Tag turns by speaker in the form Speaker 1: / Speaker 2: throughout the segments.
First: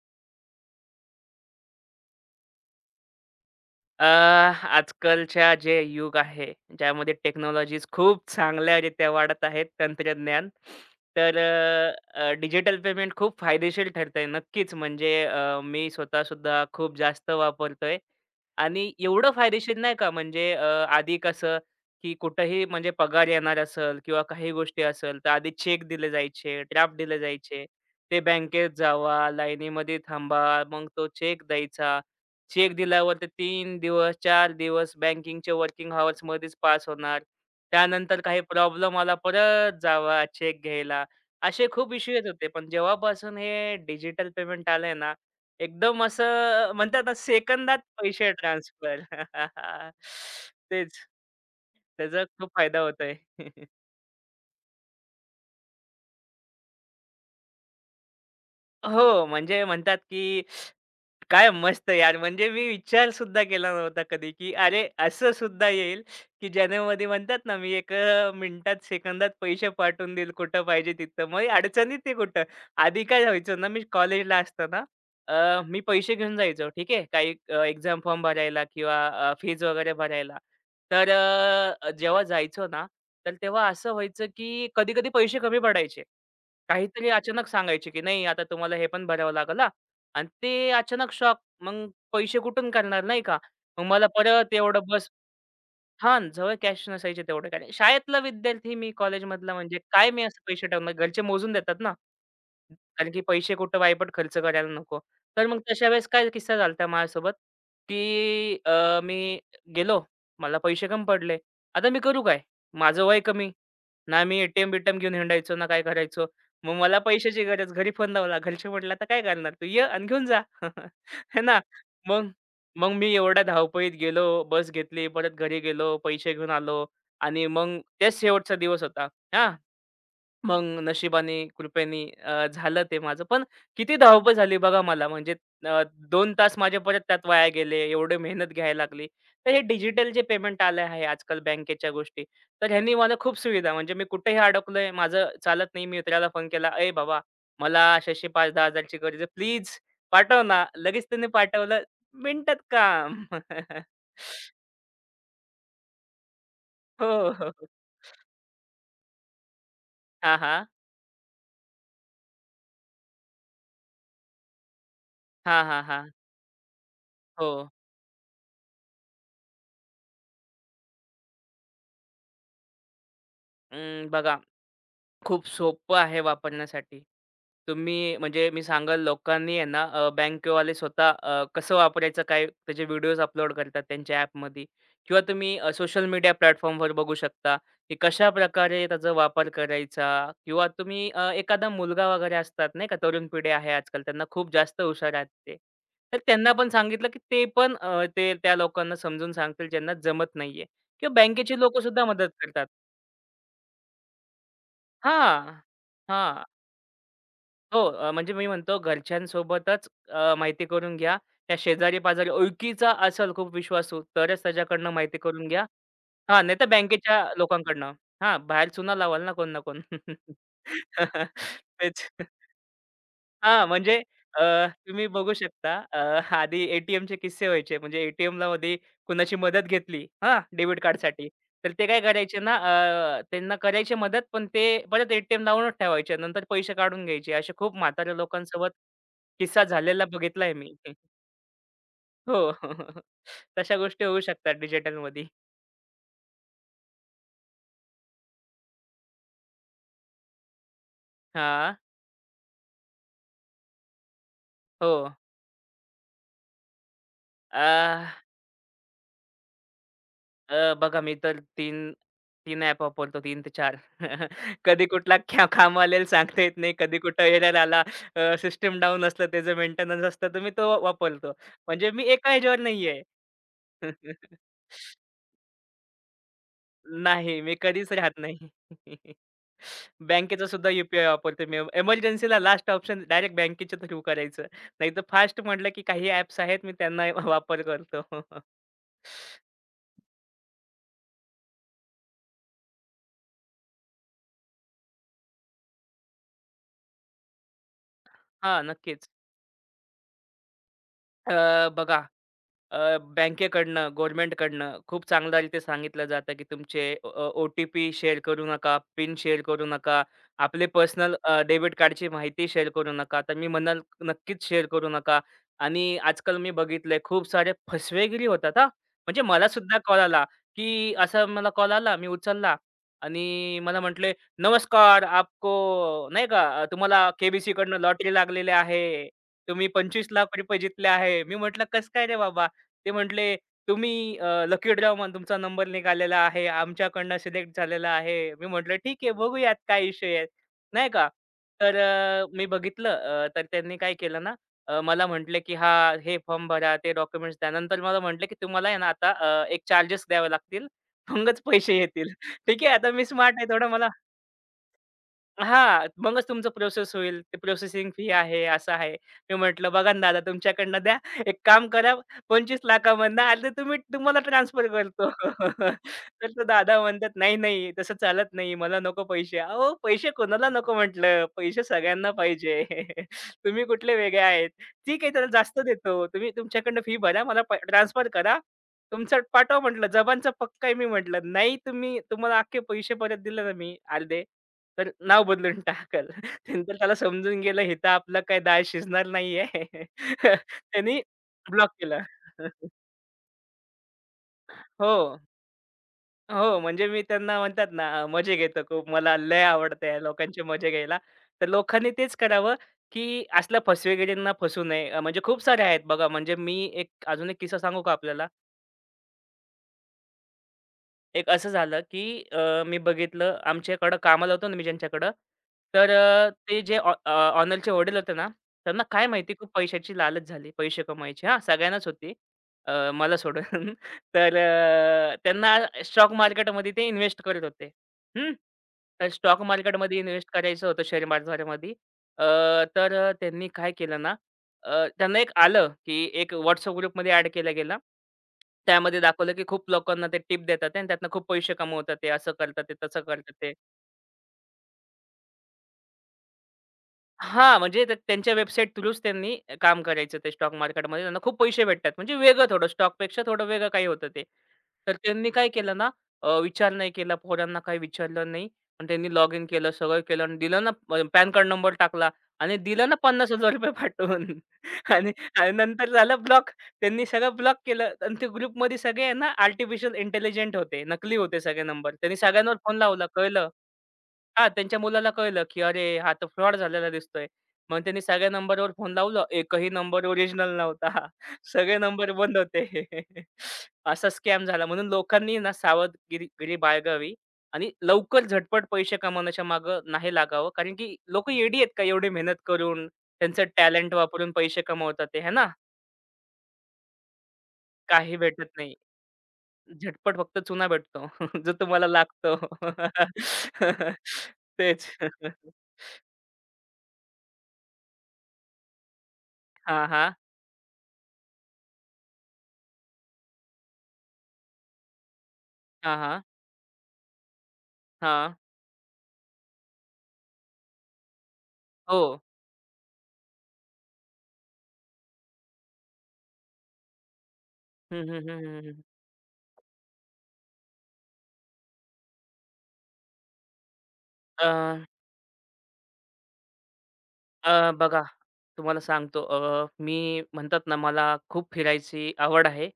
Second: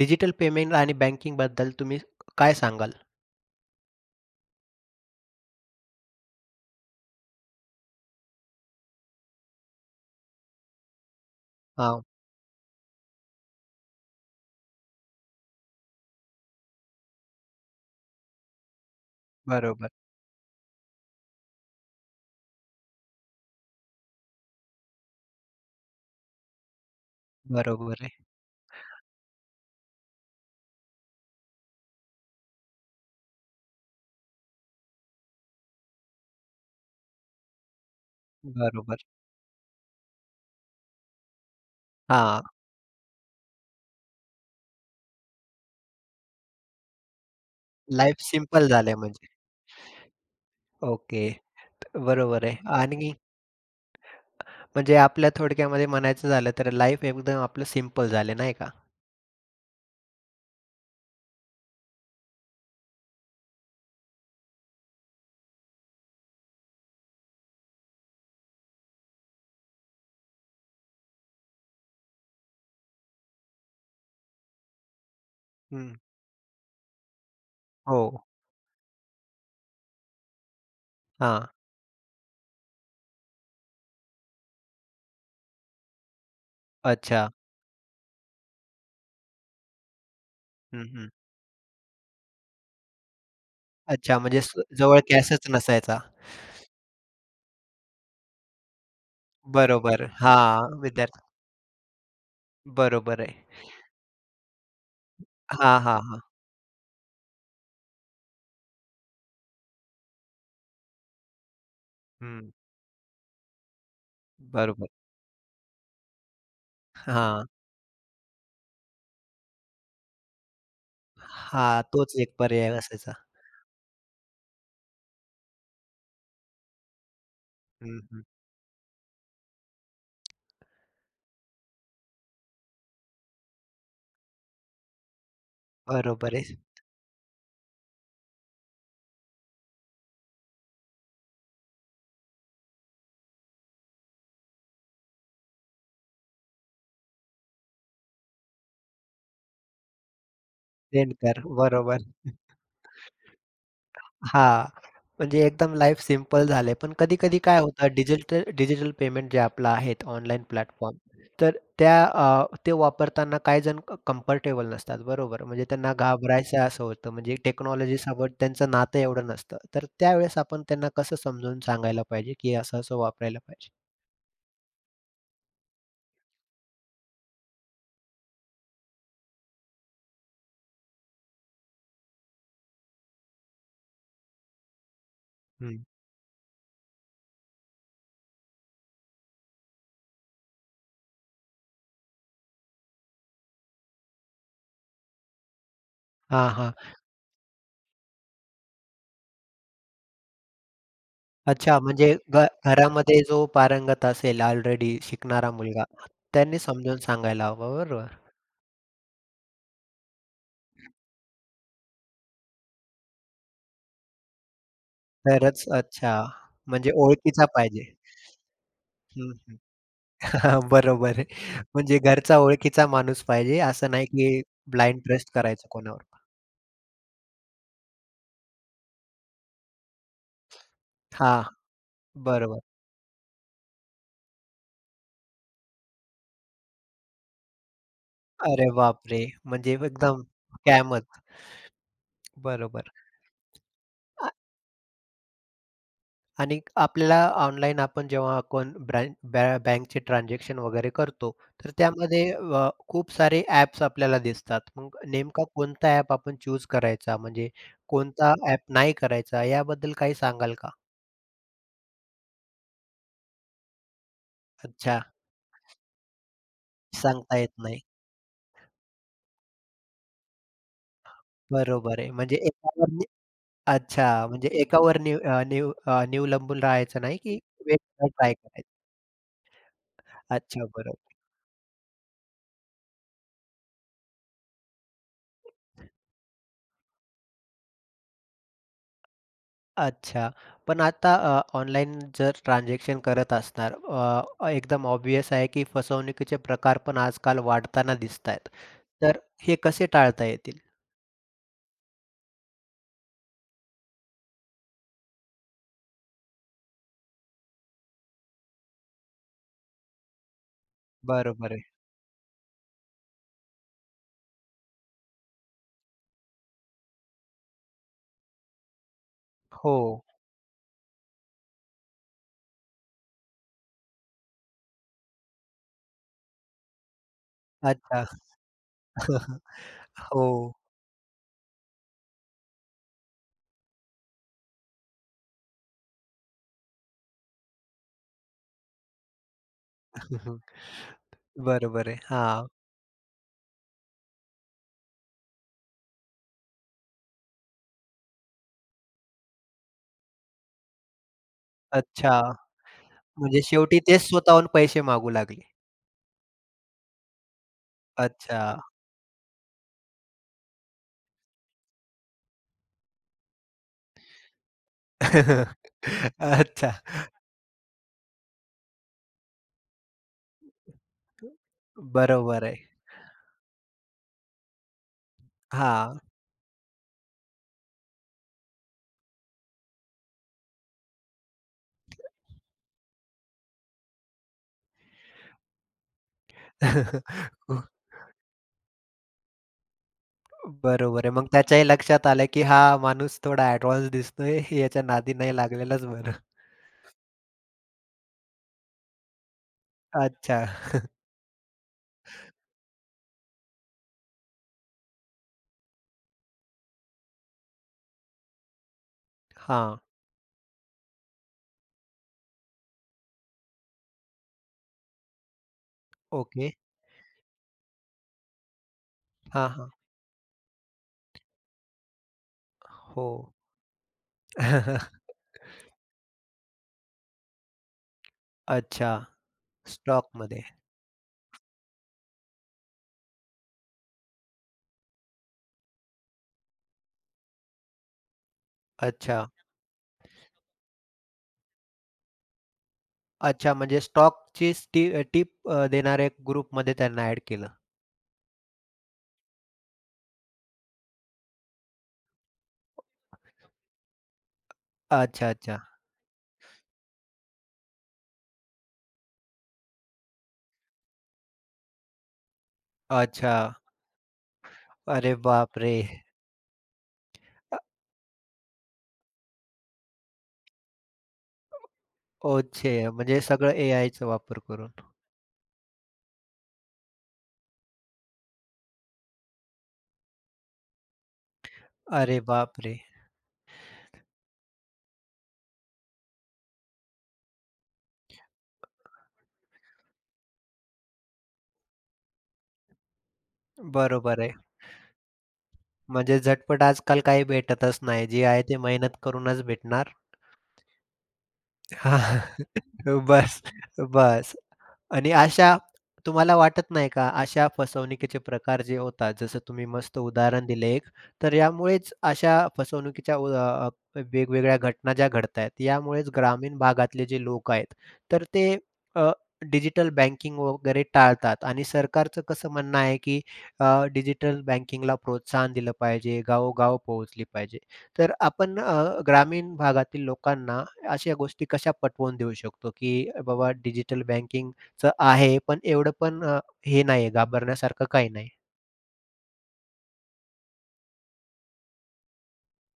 Speaker 1: Digital payment आणि बँकिंगबद्दल तुम्ही काय सांगाल?
Speaker 2: अ, आजकालच्या जे युग आहे, ज्यामध्ये टेक्नॉलॉजीज खूप चांगल्यारीत्या वाढत आहेत, तंत्रज्ञान. तर
Speaker 1: हां,
Speaker 2: अ, अ, डिजिटल पेमेंट खूप फायदेशीर ठरतंय नक्कीच. म्हणजे मी स्वतःसुद्धा खूप जास्त वापरतोय आणि एवढं फायदेशीर
Speaker 1: बरोबर,
Speaker 2: नाही का म्हणजे आधी कसं, की कुठंही म्हणजे पगार येणार असेल किंवा काही गोष्टी असेल, तर आधी चेक दिले जायचे, ड्राफ्ट दिले जायचे.
Speaker 1: बरोबर आहे.
Speaker 2: ते बँकेत जावा, लाईनीमध्ये थांबा, मग तो चेक द्यायचा. चेक दिल्यावर ते 3 दिवस, चार दिवस बँकिंगचे वर्किंग अवर्समध्येच पास होणार. त्यानंतर काही प्रॉब्लेम
Speaker 1: बरोबर.
Speaker 2: आला, परत जावा चेक घ्यायला. असे खूप इश्यू येत
Speaker 1: हां,
Speaker 2: होते. पण जेव्हापासून हे डिजिटल पेमेंट आलंय ना, एकदम असं म्हणतात ना, सेकंदात
Speaker 1: लाईफ
Speaker 2: पैसे
Speaker 1: सिंपल झालंय
Speaker 2: ट्रान्सफर.
Speaker 1: म्हणजे.
Speaker 2: तेच.
Speaker 1: ओके.
Speaker 2: त्याचा
Speaker 1: बरोबर
Speaker 2: खूप
Speaker 1: आहे
Speaker 2: फायदा
Speaker 1: आणि
Speaker 2: होतोय.
Speaker 1: म्हणजे आपल्या थोडक्यामध्ये म्हणायचं झालं तर लाईफ एकदम आपलं सिंपल झालं नाही का?
Speaker 2: हो, म्हणजे म्हणतात की काय मस्त यार! म्हणजे मी विचार सुद्धा केला नव्हता कधी, की अरे असं सुद्धा येईल, की ज्यामध्ये म्हणतात ना, मी एक मिनिटात, सेकंदात पैसे पाठवून देईल कुठं पाहिजे तिथं. मग अडचणीत आहे कुठं. आधी काय व्हायचं ना, मी कॉलेजला असताना मी
Speaker 1: हं.
Speaker 2: पैसे घेऊन जायचो, ठीक आहे. काही एक्झाम
Speaker 1: हो.
Speaker 2: फॉर्म भरायला किंवा फीज वगैरे भरायला. तर
Speaker 1: हां.
Speaker 2: जेव्हा जायचो ना, तर तेव्हा असं व्हायचं, की कधी-कधी पैसे कमी पडायचे. काहीतरी
Speaker 1: अच्छा.
Speaker 2: अचानक सांगायचे, की "नाही, आता तुम्हाला हे पण भरावं लागेल आणि ते
Speaker 1: हं, हं.
Speaker 2: अचानक शॉक. मग पैसे कुठून करणार नाही का? मग मला
Speaker 1: अच्छा म्हणजे
Speaker 2: परत एवढं
Speaker 1: जवळ
Speaker 2: बस
Speaker 1: कॅशच नसायचा.
Speaker 2: हां, जवळ कॅश नसायचे तेवढे कारण शाळेतला विद्यार्थी मी कॉलेजमधला म्हणजे
Speaker 1: बरोबर.
Speaker 2: काय मी असे पैसे
Speaker 1: हां,
Speaker 2: ठेवणार
Speaker 1: विद्यार्थी.
Speaker 2: घरचे मोजून देतात ना. कारण की
Speaker 1: बरोबर आहे.
Speaker 2: पैसे कुठं वायपट खर्च करायला नको. तर मग
Speaker 1: हां,
Speaker 2: तशा
Speaker 1: हां,
Speaker 2: वेळेस
Speaker 1: हां.
Speaker 2: काय किस्सा झाला होता माझ्यासोबत, की मी गेलो, मला पैसे कमी पडले. आता मी करू काय?
Speaker 1: हं.
Speaker 2: माझं वय कमी. ना मी
Speaker 1: बरोबर.
Speaker 2: एटीएम-बिटीएम घेऊन हिंडायचो ना काय करायचो. मग मला पैशाची
Speaker 1: हां.
Speaker 2: गरज. घरी फोन लावला. घरचे म्हटले, "आता काय करणार तू? ये आणि घेऊन जा." है ना.
Speaker 1: हां, तोच
Speaker 2: मग
Speaker 1: एक पर्याय
Speaker 2: मग मी
Speaker 1: असायचा.
Speaker 2: एवढ्या धावपळीत गेलो, बस घेतली, परत घरी गेलो, पैसे घेऊन आलो आणि मग
Speaker 1: हं,
Speaker 2: तेच
Speaker 1: हं.
Speaker 2: शेवटचा दिवस होता. हां. मग नशिबाने, कृपेने झालं ते माझं. पण किती धावपळ झाली बघा मला. म्हणजे अ, 2
Speaker 1: बरोबर
Speaker 2: तास
Speaker 1: आहे.
Speaker 2: माझे परत त्यात वाया गेले. एवढी मेहनत घ्यायला लागली. तर हे डिजिटल जे पेमेंट आलं आहे आजकाल बँकेच्या गोष्टी, तर ह्यांनी मला खूप सुविधा म्हणजे मी कुठेही अडकलोय, माझं चालत नाही. मी मित्राला फोन केला, "अय बाबा, मला अशी-अशी 5,000-10,000 गरज आहे. प्लीज पाठव ना." लगेच
Speaker 1: सेंड
Speaker 2: त्याने
Speaker 1: कर.
Speaker 2: पाठवलं.
Speaker 1: बरोबर.
Speaker 2: मिनिटात काम.
Speaker 1: हां. म्हणजे एकदम लाईफ सिंपल झाले. पण
Speaker 2: हो,
Speaker 1: कधी-कधी
Speaker 2: हो,
Speaker 1: काय
Speaker 2: हो.
Speaker 1: होतं डिजिटल डिजिटल पेमेंट जे आपलं आहेत
Speaker 2: हां,
Speaker 1: ऑनलाईन
Speaker 2: हां.
Speaker 1: प्लॅटफॉर्म, तर त्या ते वापरताना काही जण कम्फर्टेबल नसतात. बरोबर.
Speaker 2: हां,
Speaker 1: म्हणजे
Speaker 2: हां,
Speaker 1: त्यांना
Speaker 2: हां.
Speaker 1: घाबरायचं असं होतं. म्हणजे
Speaker 2: हो.
Speaker 1: टेक्नॉलॉजीसोबत त्यांचं नातं एवढं नसतं. तर त्यावेळेस आपण त्यांना कसं समजून सांगायला पाहिजे, की असं-असं वापरायला पाहिजे?
Speaker 2: अं, बघा खूप सोपं आहे वापरण्यासाठी. तुम्ही म्हणजे मी सांगाल लोकांनी आहे ना बँकवाले स्वतः कसं वापरायचं काय त्याचे व्हिडिओज अपलोड करतात त्यांच्या ॲपमध्ये किंवा तुम्ही
Speaker 1: हं.
Speaker 2: सोशल मीडिया प्लॅटफॉर्मवर बघू शकता, की कशा प्रकारे त्याचा वापर करायचा किंवा तुम्ही एखादा मुलगा वगैरे असतात नाही का, तरुण पिढी आहे आजकाल त्यांना खूप जास्त हुशार आहेत ते. तर
Speaker 1: हां,
Speaker 2: त्यांना पण
Speaker 1: हां.
Speaker 2: सांगितलं, की ते पण ते त्या लोकांना समजून सांगतील ज्यांना जमत नाहीये किंवा बँकेची
Speaker 1: अच्छा
Speaker 2: लोकं सुद्धा
Speaker 1: म्हणजे
Speaker 2: मदत करतात.
Speaker 1: घरामध्ये जो पारंगत असेल ऑलरेडी शिकणारा
Speaker 2: हां,
Speaker 1: मुलगा,
Speaker 2: हां.
Speaker 1: त्यांनी समजावून सांगायला हवं.
Speaker 2: हो,
Speaker 1: बरोबर.
Speaker 2: म्हणजे मी म्हणतो घरच्यांसोबतच माहिती करून घ्या. त्या शेजारी-पाजारी ओळखीचा असेल खूप विश्वासू, तरच त्याच्याकडनं माहिती करून घ्या.
Speaker 1: तरच अच्छा.
Speaker 2: हां, नाहीतर
Speaker 1: म्हणजे
Speaker 2: बँकेच्या
Speaker 1: ओळखीचा पाहिजे.
Speaker 2: लोकांकडनं. हां, बाहेर चुना लावाल ना
Speaker 1: हं,
Speaker 2: कोण
Speaker 1: हं.
Speaker 2: ना कोण.
Speaker 1: बरोबर आहे. म्हणजे
Speaker 2: तेच.
Speaker 1: घरचा ओळखीचा माणूस पाहिजे,
Speaker 2: हां,
Speaker 1: असं
Speaker 2: म्हणजे
Speaker 1: नाही की
Speaker 2: अ,
Speaker 1: ब्लाइंड
Speaker 2: तुम्ही
Speaker 1: ट्रस्ट
Speaker 2: बघू
Speaker 1: करायचं
Speaker 2: शकता
Speaker 1: कोणावर.
Speaker 2: आधी ए-टी-एमचे किस्से व्हायचे. म्हणजे ए टी मध्ये कुणाची मदत घेतली हां, डेबिट कार्डसाठी.
Speaker 1: हां,
Speaker 2: तर ते काय करायचे ना
Speaker 1: बरोबर.
Speaker 2: त्यांना करायची मदत, पण ते परत ए-टी-एम लावूनच ठेवायचे. नंतर पैसे काढून घ्यायचे. असे खूप म्हाताऱ्या
Speaker 1: अरे
Speaker 2: लोकांसोबत
Speaker 1: बापरे!
Speaker 2: किस्सा
Speaker 1: म्हणजे
Speaker 2: झालेला
Speaker 1: एकदम
Speaker 2: बघितलाय मी.
Speaker 1: स्कॅमच.
Speaker 2: हो.
Speaker 1: बरोबर.
Speaker 2: तशा गोष्टी होऊ
Speaker 1: आ
Speaker 2: शकतात डिजिटलमध्ये.
Speaker 1: आणि आपल्याला ऑनलाईन आपण जेव्हा अकाउंट ब्रँ बॅ बँकचे ट्रान्झॅक्शन वगैरे करतो, तर
Speaker 2: हां,
Speaker 1: त्यामध्ये खूप सारे ॲप्स आपल्याला दिसतात.
Speaker 2: हो.
Speaker 1: मग नेमका कोणता ॲप आपण चूज करायचा? म्हणजे कोणता ॲप नाही करायचा याबद्दल काही सांगाल का?
Speaker 2: अ, बघा मी तर तीन तीन ॲप वापरतो 3 ते 4. कधी
Speaker 1: अच्छा.
Speaker 2: कुठला खांब आलेला सांगता येत नाही. कधी कुठं
Speaker 1: सांगता येत
Speaker 2: एरर
Speaker 1: नाही.
Speaker 2: आला. सिस्टम डाऊन असलं त्याचं मेंटेनन्स असतं तर मी तो वापरतो. म्हणजे
Speaker 1: बरोबर
Speaker 2: मी
Speaker 1: आहे.
Speaker 2: एका
Speaker 1: म्हणजे
Speaker 2: ह्याच्यावर
Speaker 1: एकावर
Speaker 2: नाहीये.
Speaker 1: नि अच्छा, म्हणजे एकावर नि अ, निव अ, निवलंबून राहायचं नाही, की
Speaker 2: नाही, मी कधीच
Speaker 1: वेगवेगळं
Speaker 2: राहत
Speaker 1: ट्राय
Speaker 2: नाही.
Speaker 1: करायचं.
Speaker 2: बँकेचा
Speaker 1: अच्छा,
Speaker 2: सुद्धा यू-पी-आय
Speaker 1: बरोबर.
Speaker 2: वापरतो मी. एमर्जन्सीला लास्ट ऑप्शन डायरेक्ट बँकेच्या थ्रू करायचं. नाहीतर फास्ट म्हटलं की काही ॲप्स आहेत मी त्यांना वापर करतो.
Speaker 1: अच्छा. पण आता ऑनलाईन जर ट्रान्झॅक्शन करत असणार, एकदम ऑब्व्हियस आहे, की फसवणुकीचे प्रकार पण आजकाल वाढताना दिसतायत.
Speaker 2: हां, नक्कीच.
Speaker 1: तर हे कसे टाळता येतील?
Speaker 2: अ, बघा बँकेकडनं, गव्हर्नमेंटकडनं खूप चांगल्या रीती सांगितलं जातं, की तुमचे ओ-टी-पी शेअर करू नका, पिन शेअर करू नका, आपले पर्सनल
Speaker 1: बरोबर आहे.
Speaker 2: डेबिट कार्डची माहिती शेअर करू नका. तर मी म्हणाल नक्कीच शेअर करू नका. आणि आजकाल मी बघितलंय खूप सारे फसवेगिरी होतात हां. म्हणजे मला
Speaker 1: हो.
Speaker 2: सुद्धा कॉल आला, की असा मला कॉल आला, मी उचलला आणि मला म्हटले, "नमस्कार, आपको" नाही का "तुम्हाला केबीसीकडनं
Speaker 1: अच्छा.
Speaker 2: लॉटरी लागलेली आहे. तुम्ही
Speaker 1: हो.
Speaker 2: ₹25,00,000 जीतले आहे." मी म्हटलं, "कसं काय रे बाबा?" ते म्हटले, "तुम्ही लकी ड्रॉ म्हणून तुमचा नंबर निघालेला आहे. आमच्याकडनं सिलेक्ट झालेला आहे." मी म्हटलं, "ठीक आहे, बघूयात काय इश्यू आहे." नाही का. तर
Speaker 1: बरोबर आहे.
Speaker 2: मी
Speaker 1: हां.
Speaker 2: बघितलं तर त्यांनी काय केलं ना, मला म्हटले, की "हां, हे फॉर्म भरा, ते डॉक्युमेंट्स द्या." नंतर मला म्हटले, की "तुम्हाला आहे ना आता एक चार्जेस द्यावे लागतील, मगच पैसे येतील."
Speaker 1: अच्छा.
Speaker 2: ठीक आहे, आता मी स्मार्ट
Speaker 1: म्हणजे
Speaker 2: आहे थोडं
Speaker 1: शेवटी
Speaker 2: मला
Speaker 1: तेच स्वतःहून पैसे मागू लागले.
Speaker 2: हां, मगच तुमचं प्रोसेस होईल. ते प्रोसेसिंग फी आहे,
Speaker 1: अच्छा.
Speaker 2: असं आहे. मी म्हटलं, "बघा ना दादा तुमच्याकडनं द्या. एक काम करा 25,00,000 मधनं अर्धे तुम्ही तुम्हाला ट्रान्सफर करतो." तर तो
Speaker 1: अच्छा.
Speaker 2: दादा म्हणतात, "नाही, नाही तसं चालत नाही. मला नको पैसे." अहो, पैसे कोणाला नको म्हटलं. पैसे सगळ्यांना
Speaker 1: बरोबर
Speaker 2: पाहिजे.
Speaker 1: आहे.
Speaker 2: तुम्ही कुठले वेगळे आहेत. ठीक आहे त्याला जास्त
Speaker 1: हां.
Speaker 2: देतो. तुम्ही तुमच्याकडनं फी भरा. मला ट्रान्सफर करा. तुमचं पाठवा म्हटलं. जबानचा पक्का आहे मी म्हटलं. नाही तुम्ही तुम्हाला अख्खे पैसे परत दिले ना मी अर्धे, तर नाव बदलून टाकल. नंतर त्याला समजून गेलं इथं आपलं काही डाळ शिजणार नाहीये. त्यांनी
Speaker 1: बरोबर आहे. मग त्याच्याही
Speaker 2: ब्लॉक केलं.
Speaker 1: लक्षात आलं, की हा माणूस थोडा एडव्हान्स दिसतोय. याच्या
Speaker 2: हो.
Speaker 1: नादी नाही लागलेलंच बरं.
Speaker 2: हो, म्हणजे मी त्यांना म्हणतात ना मजे घेतो खूप. मला लय आवडतं या
Speaker 1: अच्छा.
Speaker 2: लोकांचे मजे घ्यायला. तर लोकांनी तेच करावं, की असल्या फसवेगिरींना फसू नये. म्हणजे खूप सारे आहेत बघा. म्हणजे मी एक अजून एक किस्सा सांगू का आपल्याला?
Speaker 1: हां.
Speaker 2: एक असं झालं, की मी बघितलं आमच्याकडं कामाला होतो ना मी ज्यांच्याकडं, तर अ,
Speaker 1: ओके.
Speaker 2: ते जे ऑ अ, ऑनरचे वडील होते ना, त्यांना काय माहिती
Speaker 1: हां,
Speaker 2: खूप
Speaker 1: हां.
Speaker 2: पैशाची लालच झाली, पैसे कमवायची हां, सगळ्यांनाच होती
Speaker 1: हो.
Speaker 2: मला सोडून. तर त्यांना स्टॉक मार्केटमध्ये ते इन्व्हेस्ट करत होते. हं.
Speaker 1: अच्छा.
Speaker 2: तर स्टॉक मार्केटमध्ये इन्व्हेस्ट
Speaker 1: स्टॉकमध्ये.
Speaker 2: करायचं होतं शेअर बाजारामध्ये. अ, तर त्यांनी काय केलं ना त्यांना एक आलं, की एक WhatsApp ग्रुपमध्ये ॲड केला गेला. त्यामध्ये
Speaker 1: अच्छा.
Speaker 2: दाखवलं, की खूप लोकांना ते टिप देतात आहे आणि त्यातनं खूप पैसे कमवतात ते, असं करतात ते, तसं करतात ते.
Speaker 1: अच्छा म्हणजे स्टॉकची टिप देणाऱ्या ग्रुपमध्ये त्यांना ॲड केलं.
Speaker 2: हां, म्हणजे ते त्यांच्या वेबसाईट थ्रूच त्यांनी काम करायचं ते स्टॉक मार्केटमध्ये. त्यांना खूप पैसे भेटतात. म्हणजे वेगळं थोडं स्टॉकपेक्षा थोडं वेगळं काही होतं ते. तर त्यांनी काय
Speaker 1: अच्छा.
Speaker 2: केलं ना विचार नाही केला, पोरांना काही विचारलं नाही. पण त्यांनी लॉग इन केलं, सगळं केलं आणि दिलं ना पॅन कार्ड नंबर टाकला आणि दिलं ना
Speaker 1: अच्छा.
Speaker 2: ₹50,000 पाठवून आणि
Speaker 1: अरे
Speaker 2: आणि
Speaker 1: बापरे!
Speaker 2: नंतर झालं ब्लॉक. त्यांनी सगळं ब्लॉक केलं आणि ते ग्रुपमध्ये सगळे आहे ना आर्टिफिशियल इंटेलिजंट होते. नकली होते सगळे नंबर. त्यांनी सगळ्यांवर
Speaker 1: ओझे
Speaker 2: फोन लावला,
Speaker 1: म्हणजे
Speaker 2: कळलं.
Speaker 1: सगळं एआयचा वापर
Speaker 2: हां,
Speaker 1: करून.
Speaker 2: त्यांच्या मुलाला कळलं, की "अरे, हा तर फ्रॉड झालेला दिसतोय." मग त्यांनी सगळ्या नंबरवर फोन लावलं. एकही नंबर ओरिजिनल नव्हता. सगळे नंबर
Speaker 1: अरे
Speaker 2: बंद होते.
Speaker 1: बापरे!
Speaker 2: असा स्कॅम झाला. म्हणून लोकांनी ना गिरी बाळगावी आणि लवकर झटपट पैसे कमावण्याच्या मागं नाही लागावं. कारण की लोकं येडी आहेत का एवढी मेहनत करून, त्यांचं टॅलेंट
Speaker 1: बरोबर
Speaker 2: वापरून
Speaker 1: आहे.
Speaker 2: पैसे कमवतात ते, है ना?
Speaker 1: म्हणजे झटपट आजकाल काही भेटतच नाही.
Speaker 2: काही
Speaker 1: जे आहे
Speaker 2: भेटत
Speaker 1: ते
Speaker 2: नाही.
Speaker 1: मेहनत करूनच भेटणार.
Speaker 2: झटपट फक्त चुना भेटतो, जो तुम्हाला
Speaker 1: हां.
Speaker 2: लागतो.
Speaker 1: बस, बस.
Speaker 2: तेच.
Speaker 1: आणि अशा तुम्हाला वाटत नाही का, अशा फसवणुकीचे प्रकार जे होतात, जसं तुम्ही
Speaker 2: हां,
Speaker 1: मस्त
Speaker 2: हां.
Speaker 1: उदाहरण दिलं एक, तर यामुळेच अशा फसवणुकीच्या वेगवेगळ्या घटना ज्या घडतायत,
Speaker 2: हां,
Speaker 1: यामुळेच
Speaker 2: हां.
Speaker 1: ग्रामीण भागातले जे लोक आहेत, तर
Speaker 2: हां.
Speaker 1: ते डिजिटल बँकिंग वगैरे टाळतात आणि
Speaker 2: हो.
Speaker 1: सरकारचं कसं म्हणणं आहे, की डिजिटल बँकिंगला प्रोत्साहन दिलं पाहिजे, गावोगाव पोहोचली पाहिजे.
Speaker 2: हं,
Speaker 1: तर
Speaker 2: हं, हं,
Speaker 1: आपण
Speaker 2: हं, हं.
Speaker 1: ग्रामीण भागातील लोकांना अशा गोष्टी कशा पटवून देऊ शकतो, की बाबा डिजिटल
Speaker 2: अ,
Speaker 1: बँकिंगचं आहे, पण एवढं पण हे नाही आहे,
Speaker 2: अ,
Speaker 1: घाबरण्यासारखं
Speaker 2: बघा
Speaker 1: काही नाही?
Speaker 2: तुम्हाला सांगतो मी म्हणतात ना मला खूप फिरायची आवड आहे.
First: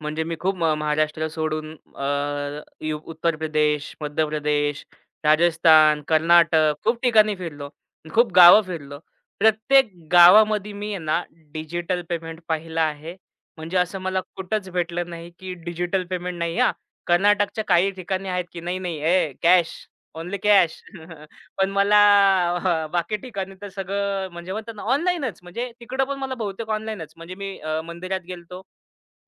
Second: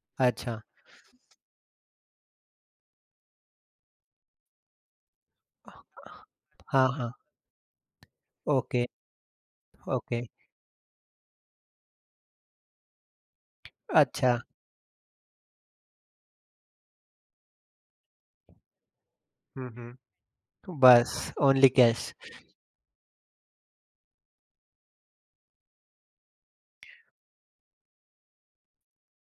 Speaker 2: म्हणजे मी खूप
Speaker 1: अच्छा.
Speaker 2: महाराष्ट्र सोडून अ, यू उत्तर प्रदेश, मध्य प्रदेश, राजस्थान, कर्नाटक
Speaker 1: हां,
Speaker 2: खूप
Speaker 1: हां.
Speaker 2: ठिकाणी फिरलो. खूप गावं
Speaker 1: ओके,
Speaker 2: फिरलो. प्रत्येक
Speaker 1: ओके.
Speaker 2: गावामध्ये मी आहे ना डिजिटल पेमेंट पाहिलं आहे. म्हणजे असं मला
Speaker 1: अच्छा.
Speaker 2: कुठंच भेटलं नाही, की डिजिटल पेमेंट नाही हां. कर्नाटकच्या काही ठिकाणी आहेत, की नाही, नाही, "ए
Speaker 1: हं,
Speaker 2: कॅश,
Speaker 1: हं.
Speaker 2: Only cash."
Speaker 1: बस ओन्ली
Speaker 2: पण मला
Speaker 1: कॅश.
Speaker 2: हां, बाकी ठिकाणी तर सगळं म्हणजे म्हणतात ना ऑनलाईनच. म्हणजे तिकडं पण मला बहुतेक ऑनलाईनच. म्हणजे मी मंदिरात गेलतो,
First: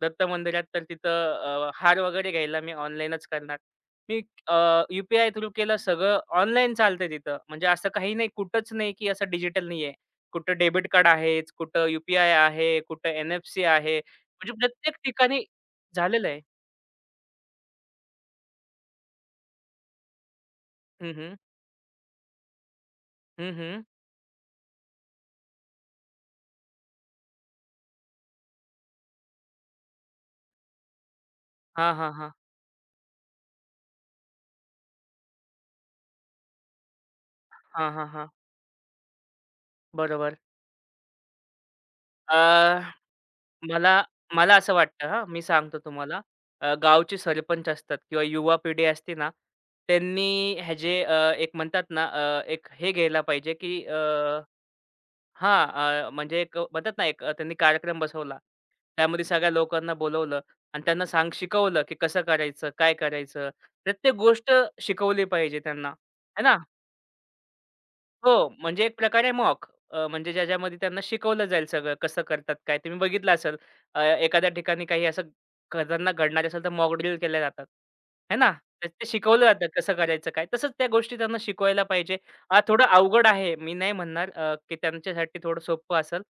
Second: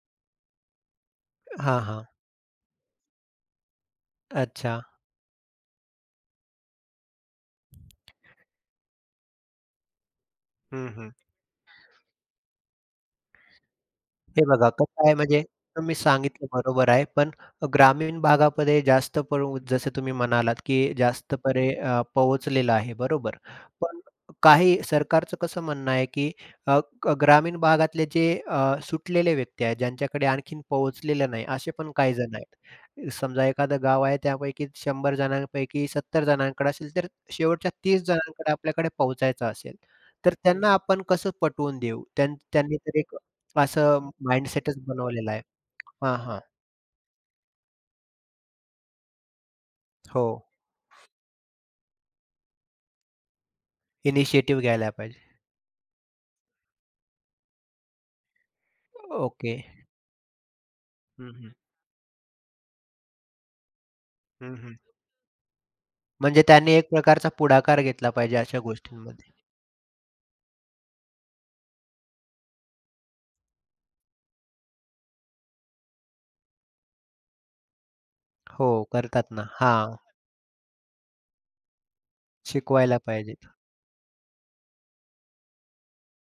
Speaker 2: दत्त मंदिरात, तर तिथं
Speaker 1: हां,
Speaker 2: हार
Speaker 1: हां.
Speaker 2: वगैरे घ्यायला मी ऑनलाईनच करणार. मी अ,
Speaker 1: अच्छा.
Speaker 2: यू-पी-आय थ्रू केलं. सगळं ऑनलाईन चालतंय तिथं. म्हणजे असं काही नाही, कुठंच नाही की असं डिजिटल नाहीये. कुठं डेबिट
Speaker 1: हं,
Speaker 2: कार्ड
Speaker 1: हं.
Speaker 2: आहेच, कुठं यू आहे, कुठं एन-एफ-सी आहे.
Speaker 1: हे
Speaker 2: म्हणजे
Speaker 1: बघा
Speaker 2: प्रत्येक
Speaker 1: कसं आहे म्हणजे
Speaker 2: ठिकाणी
Speaker 1: तुम्ही
Speaker 2: झालेलं आहे.
Speaker 1: सांगितलं बरोबर आहे. पण ग्रामीण भागामध्ये जास्त पडू जसं तुम्ही म्हणालात, की
Speaker 2: हं, हं.
Speaker 1: जास्त पोहोचलेलं आहे बरोबर.
Speaker 2: हं, हं.
Speaker 1: पण काही सरकारचं कसं म्हणणं आहे, की अ, ग ग्रामीण भागातले जे सुटलेले व्यक्ती आहेत, ज्यांच्याकडे आणखीन पोहोचलेलं नाही, असे पण
Speaker 2: हां, हां,
Speaker 1: काही
Speaker 2: हां.
Speaker 1: जण आहेत. समजा एखादं गाव आहे त्यापैकी 100 जणांपैकी 70 जणांकडे असेल, तर शेवटच्या
Speaker 2: हां,
Speaker 1: 30
Speaker 2: हां, हां.
Speaker 1: जणांकडे आपल्याकडे पोहोचायचं असेल, तर
Speaker 2: बरोबर.
Speaker 1: त्यांना आपण कसं पटवून देऊ? त्यांनी तर एक
Speaker 2: मला
Speaker 1: असं
Speaker 2: मला असं
Speaker 1: माइंडसेटच
Speaker 2: वाटतं हां,
Speaker 1: बनवलेला
Speaker 2: मी
Speaker 1: आहे.
Speaker 2: सांगतो
Speaker 1: हां,
Speaker 2: तुम्हाला.
Speaker 1: हां.
Speaker 2: गावचे सरपंच असतात किंवा युवा पिढी असते ना,
Speaker 1: हो.
Speaker 2: त्यांनी ह्याचे एक म्हणतात ना, एक हे घ्यायला पाहिजे, की
Speaker 1: इनिशिएटिव्ह घ्यायला पाहिजे.
Speaker 2: हां, म्हणजे एक म्हणतात ना, एक त्यांनी कार्यक्रम बसवला. त्यामध्ये सगळ्या
Speaker 1: ओके.
Speaker 2: लोकांना बोलवलं आणि त्यांना
Speaker 1: हं, हं.
Speaker 2: शिकवलं, की कसं करायचं, काय करायचं? प्रत्येक गोष्ट
Speaker 1: हं, हं.
Speaker 2: शिकवली पाहिजे त्यांना,
Speaker 1: म्हणजे
Speaker 2: है ना?
Speaker 1: त्यांनी एक प्रकारचा पुढाकार घेतला पाहिजे
Speaker 2: हो,
Speaker 1: अशा
Speaker 2: म्हणजे एक प्रकारे
Speaker 1: गोष्टींमध्ये.
Speaker 2: मॉक म्हणजे ज्याच्यामध्ये त्यांना शिकवलं जाईल सगळं कसं करतात काय? तुम्ही बघितलं असेल एखाद्या ठिकाणी काही असं खतरनाक घडणार असेल तर मॉक ड्रिल केल्या जातात. आहे ना?
Speaker 1: हो,
Speaker 2: तर ते
Speaker 1: करतात
Speaker 2: शिकवलं
Speaker 1: ना.
Speaker 2: जातं कसं
Speaker 1: हां,
Speaker 2: करायचं काय? तसंच त्या गोष्टी त्यांना शिकवायला पाहिजे. थोडं
Speaker 1: शिकवायला
Speaker 2: अवघड
Speaker 1: पाहिजेत.
Speaker 2: आहे. मी नाही म्हणणार की त्यांच्यासाठी थोडं सोपं असेल.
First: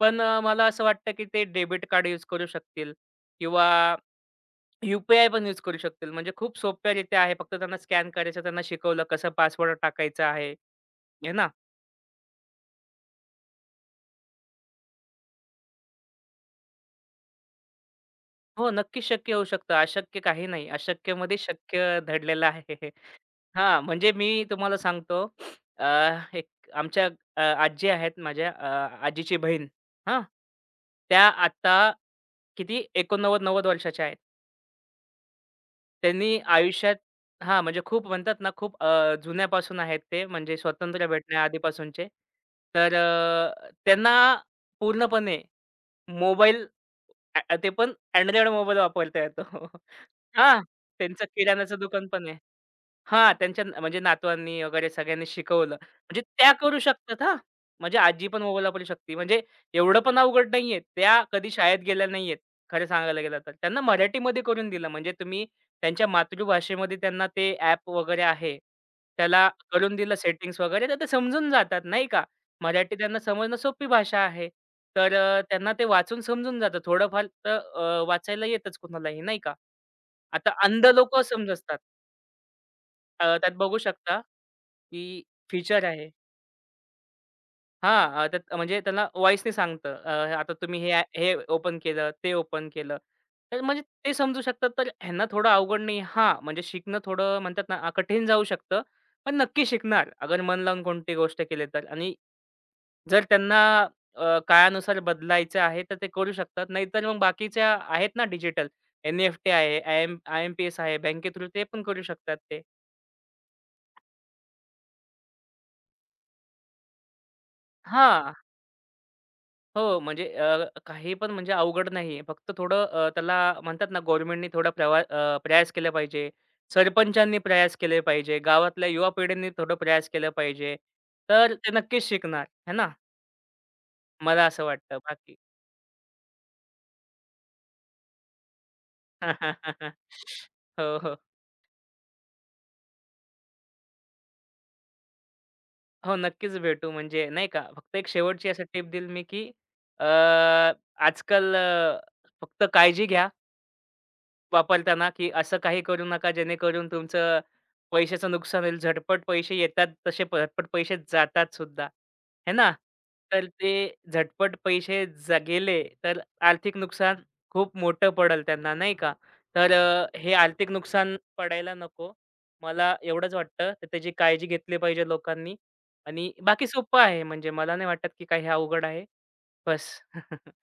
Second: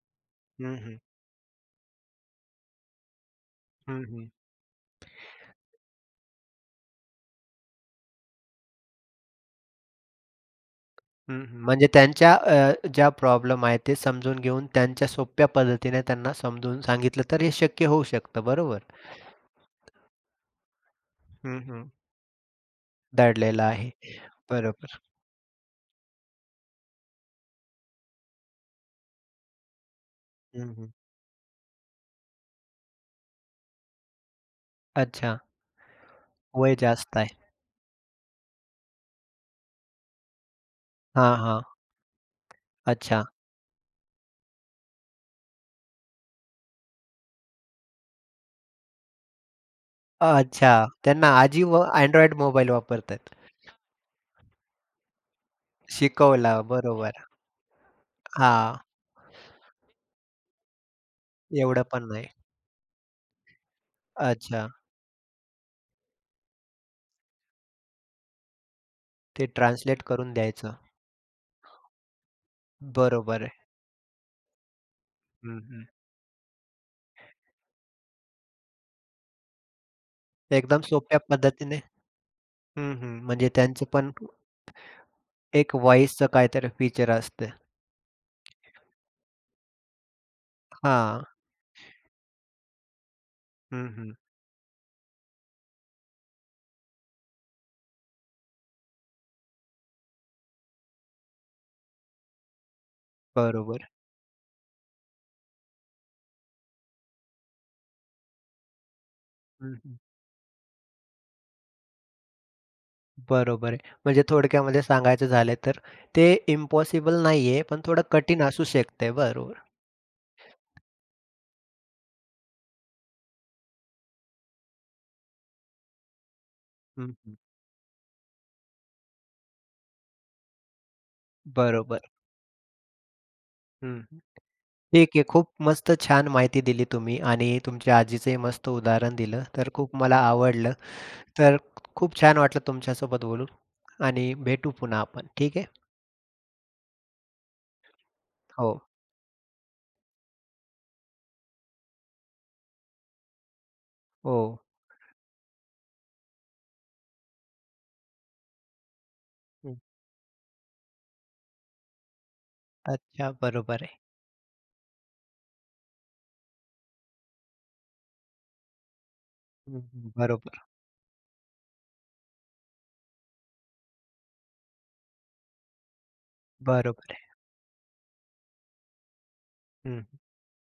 Speaker 2: पण मला
Speaker 1: हं,
Speaker 2: असं
Speaker 1: हं.
Speaker 2: वाटतं की ते डेबिट कार्ड यूज करू शकतील किंवा
Speaker 1: हं, हं.
Speaker 2: यू पण यूज करू शकतील. म्हणजे खूप सोप्या रित्या आहे. फक्त त्यांना स्कॅन करायचं, त्यांना शिकवलं कसं पासवर्ड टाकायचा आहे. आहे
Speaker 1: हं,
Speaker 2: ना?
Speaker 1: हं. म्हणजे त्यांच्या ज्या प्रॉब्लेम आहेत ते समजून घेऊन त्यांच्या सोप्या पद्धतीने त्यांना समजून सांगितलं तर हे शक्य होऊ शकतं.
Speaker 2: हो,
Speaker 1: बरोबर.
Speaker 2: नक्कीच शक्य होऊ शकतं. अशक्य काही नाही. अशक्यमध्ये
Speaker 1: हं, हं.
Speaker 2: शक्य धडलेलं आहे.
Speaker 1: दडलेला
Speaker 2: हां,
Speaker 1: आहे.
Speaker 2: म्हणजे मी तुम्हाला
Speaker 1: बरोबर.
Speaker 2: सांगतो अ, एक आमच्या अ, आजी आहेत माझ्या आजीची बहीण हां,
Speaker 1: हं, हं.
Speaker 2: त्या आता किती 89-90 वर्षाच्या आहेत.
Speaker 1: अच्छा.
Speaker 2: त्यांनी
Speaker 1: वय
Speaker 2: आयुष्यात
Speaker 1: जास्त आहे.
Speaker 2: हां, म्हणजे खूप म्हणतात ना, खूप जुन्यापासून आहेत ते म्हणजे स्वातंत्र्य
Speaker 1: हां, हां.
Speaker 2: भेटण्याआधीपासूनचे. तर
Speaker 1: अच्छा.
Speaker 2: त्यांना पूर्णपणे मोबाईल ते पण Android मोबाईल वापरता येतो. हां,
Speaker 1: अच्छा.
Speaker 2: त्यांचं
Speaker 1: त्यांना आजी
Speaker 2: किराणाचं
Speaker 1: व
Speaker 2: दुकान पण
Speaker 1: Android
Speaker 2: आहे.
Speaker 1: मोबाईल
Speaker 2: हां,
Speaker 1: वापरतात.
Speaker 2: त्यांच्या म्हणजे नातवांनी वगैरे सगळ्यांनी शिकवलं. म्हणजे त्या
Speaker 1: शिकवला
Speaker 2: करू शकतात
Speaker 1: बरोबर.
Speaker 2: हां. म्हणजे आजी पण ओला
Speaker 1: हां,
Speaker 2: पडू शकते. म्हणजे एवढं पण अवघड नाहीये. त्या कधी शाळेत
Speaker 1: एवढं पण
Speaker 2: गेल्या
Speaker 1: नाही.
Speaker 2: नाहीयेत, खरं सांगायला गेलं तर. त्यांना मराठीमध्ये
Speaker 1: अच्छा.
Speaker 2: करून दिलं. म्हणजे तुम्ही त्यांच्या मातृभाषेमध्ये त्यांना ते ॲप वगैरे आहे,
Speaker 1: ते
Speaker 2: त्याला करून
Speaker 1: ट्रान्सलेट
Speaker 2: दिलं
Speaker 1: करून
Speaker 2: सेटिंग्ज
Speaker 1: द्यायचं.
Speaker 2: वगैरे, तर ते समजून जातात नाही का? मराठी त्यांना
Speaker 1: बरोबर आहे.
Speaker 2: समजणं सोपी भाषा आहे. तर
Speaker 1: हं,
Speaker 2: त्यांना ते
Speaker 1: हं.
Speaker 2: वाचून समजून जातं. थोडंफार तर वाचायला येतच कुणालाही नाही का. आता
Speaker 1: एकदम
Speaker 2: अंध
Speaker 1: सोप्या
Speaker 2: लोकं समजतात.
Speaker 1: पद्धतीने हं, हं. म्हणजे
Speaker 2: त्यात बघू
Speaker 1: त्यांचं पण
Speaker 2: शकता, की
Speaker 1: एक
Speaker 2: फीचर आहे.
Speaker 1: व्हॉईसचं काहीतरी फीचर असतं.
Speaker 2: हां, त्यात म्हणजे त्यांना व्हॉईसनी सांगतं. आता तुम्ही हे
Speaker 1: हां.
Speaker 2: हे ओपन केलं, ते ओपन केलं. तर म्हणजे
Speaker 1: हं,
Speaker 2: ते
Speaker 1: हं.
Speaker 2: समजू शकतात. तर ह्यांना थोडं अवघड नाही. हां, म्हणजे शिकणं थोडं म्हणतात ना, कठीण जाऊ शकतं. पण नक्की शिकणार अगर मन लावून कोणती गोष्ट केली तर आणि जर त्यांना
Speaker 1: बरोबर.
Speaker 2: अ, काळानुसार बदलायचं आहे, तर ते करू शकतात. नाहीतर मग बाकीच्या आहेत ना डिजिटल एन एफ टी
Speaker 1: हं,
Speaker 2: आहे,
Speaker 1: हं.
Speaker 2: आय-एम-पी-एस आहे, बँके थ्रू ते पण करू शकतात ते.
Speaker 1: बरोबर आहे. म्हणजे थोडक्यामध्ये सांगायचं झालं तर ते इम्पॉसिबल नाहीये, पण थोडं
Speaker 2: हां.
Speaker 1: कठीण असू शकते. बरोबर.
Speaker 2: हो, म्हणजे काही पण म्हणजे अवघड नाहीये. फक्त थोडं त्याला म्हणतात ना गव्हर्नमेंटनी थोडा प्रयास केला पाहिजे.
Speaker 1: हं, हं.
Speaker 2: सरपंचांनी प्रयास केले पाहिजे. गावातल्या युवा पिढींनी थोडं प्रयास केला पाहिजे. तर ते
Speaker 1: बरोबर.
Speaker 2: नक्कीच शिकणार, है ना?
Speaker 1: हं.
Speaker 2: मला असं वाटतं
Speaker 1: ठीक आहे.
Speaker 2: बाकी
Speaker 1: खूप मस्त छान माहिती दिली तुम्ही आणि तुमच्या आजीचंही मस्त उदाहरण दिलं. तर खूप मला आवडलं.
Speaker 2: हो, हो.
Speaker 1: तर खूप छान वाटलं तुमच्यासोबत बोलून आणि भेटू पुन्हा आपण. ठीक आहे.
Speaker 2: हो, नक्कीच भेटू. म्हणजे नाही का, फक्त एक शेवटची असं
Speaker 1: हो,
Speaker 2: टिप देईल मी, की अ, आजकाल फक्त काळजी घ्या
Speaker 1: हो.
Speaker 2: वापरताना, की असं काही करू नका जेणेकरून तुमचं पैशाचं नुकसान होईल. झटपट पैसे
Speaker 1: हं.
Speaker 2: येतात तसे झटपट पैसे जातात सुद्धा, है ना?
Speaker 1: अच्छा.
Speaker 2: तर ते
Speaker 1: बरोबर आहे.
Speaker 2: झटपट पैसे गेले तर आर्थिक नुकसान खूप मोठं पडेल त्यांना, नाही का? तर
Speaker 1: हं, हं.
Speaker 2: हे
Speaker 1: बरोबर,
Speaker 2: आर्थिक नुकसान पडायला नको. मला एवढंच वाटतं, तर त्याची काळजी घेतली पाहिजे लोकांनी आणि बाकी सोपं
Speaker 1: बरोबर
Speaker 2: आहे
Speaker 1: आहे.
Speaker 2: म्हणजे मला नाही वाटत, की काही अवघड आहे. बस
Speaker 1: हं.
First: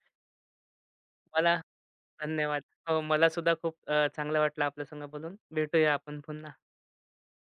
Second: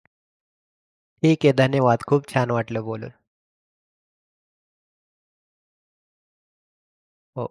Speaker 1: ठीक आहे.
Speaker 2: मला
Speaker 1: धन्यवाद. खूप छान
Speaker 2: धन्यवाद.
Speaker 1: वाटलं
Speaker 2: हो,
Speaker 1: बोलून.
Speaker 2: मला सुद्धा खूप चांगलं वाटलं आपल्या संग बोलून. भेटूया आपण पुन्हा.
Speaker 1: हो.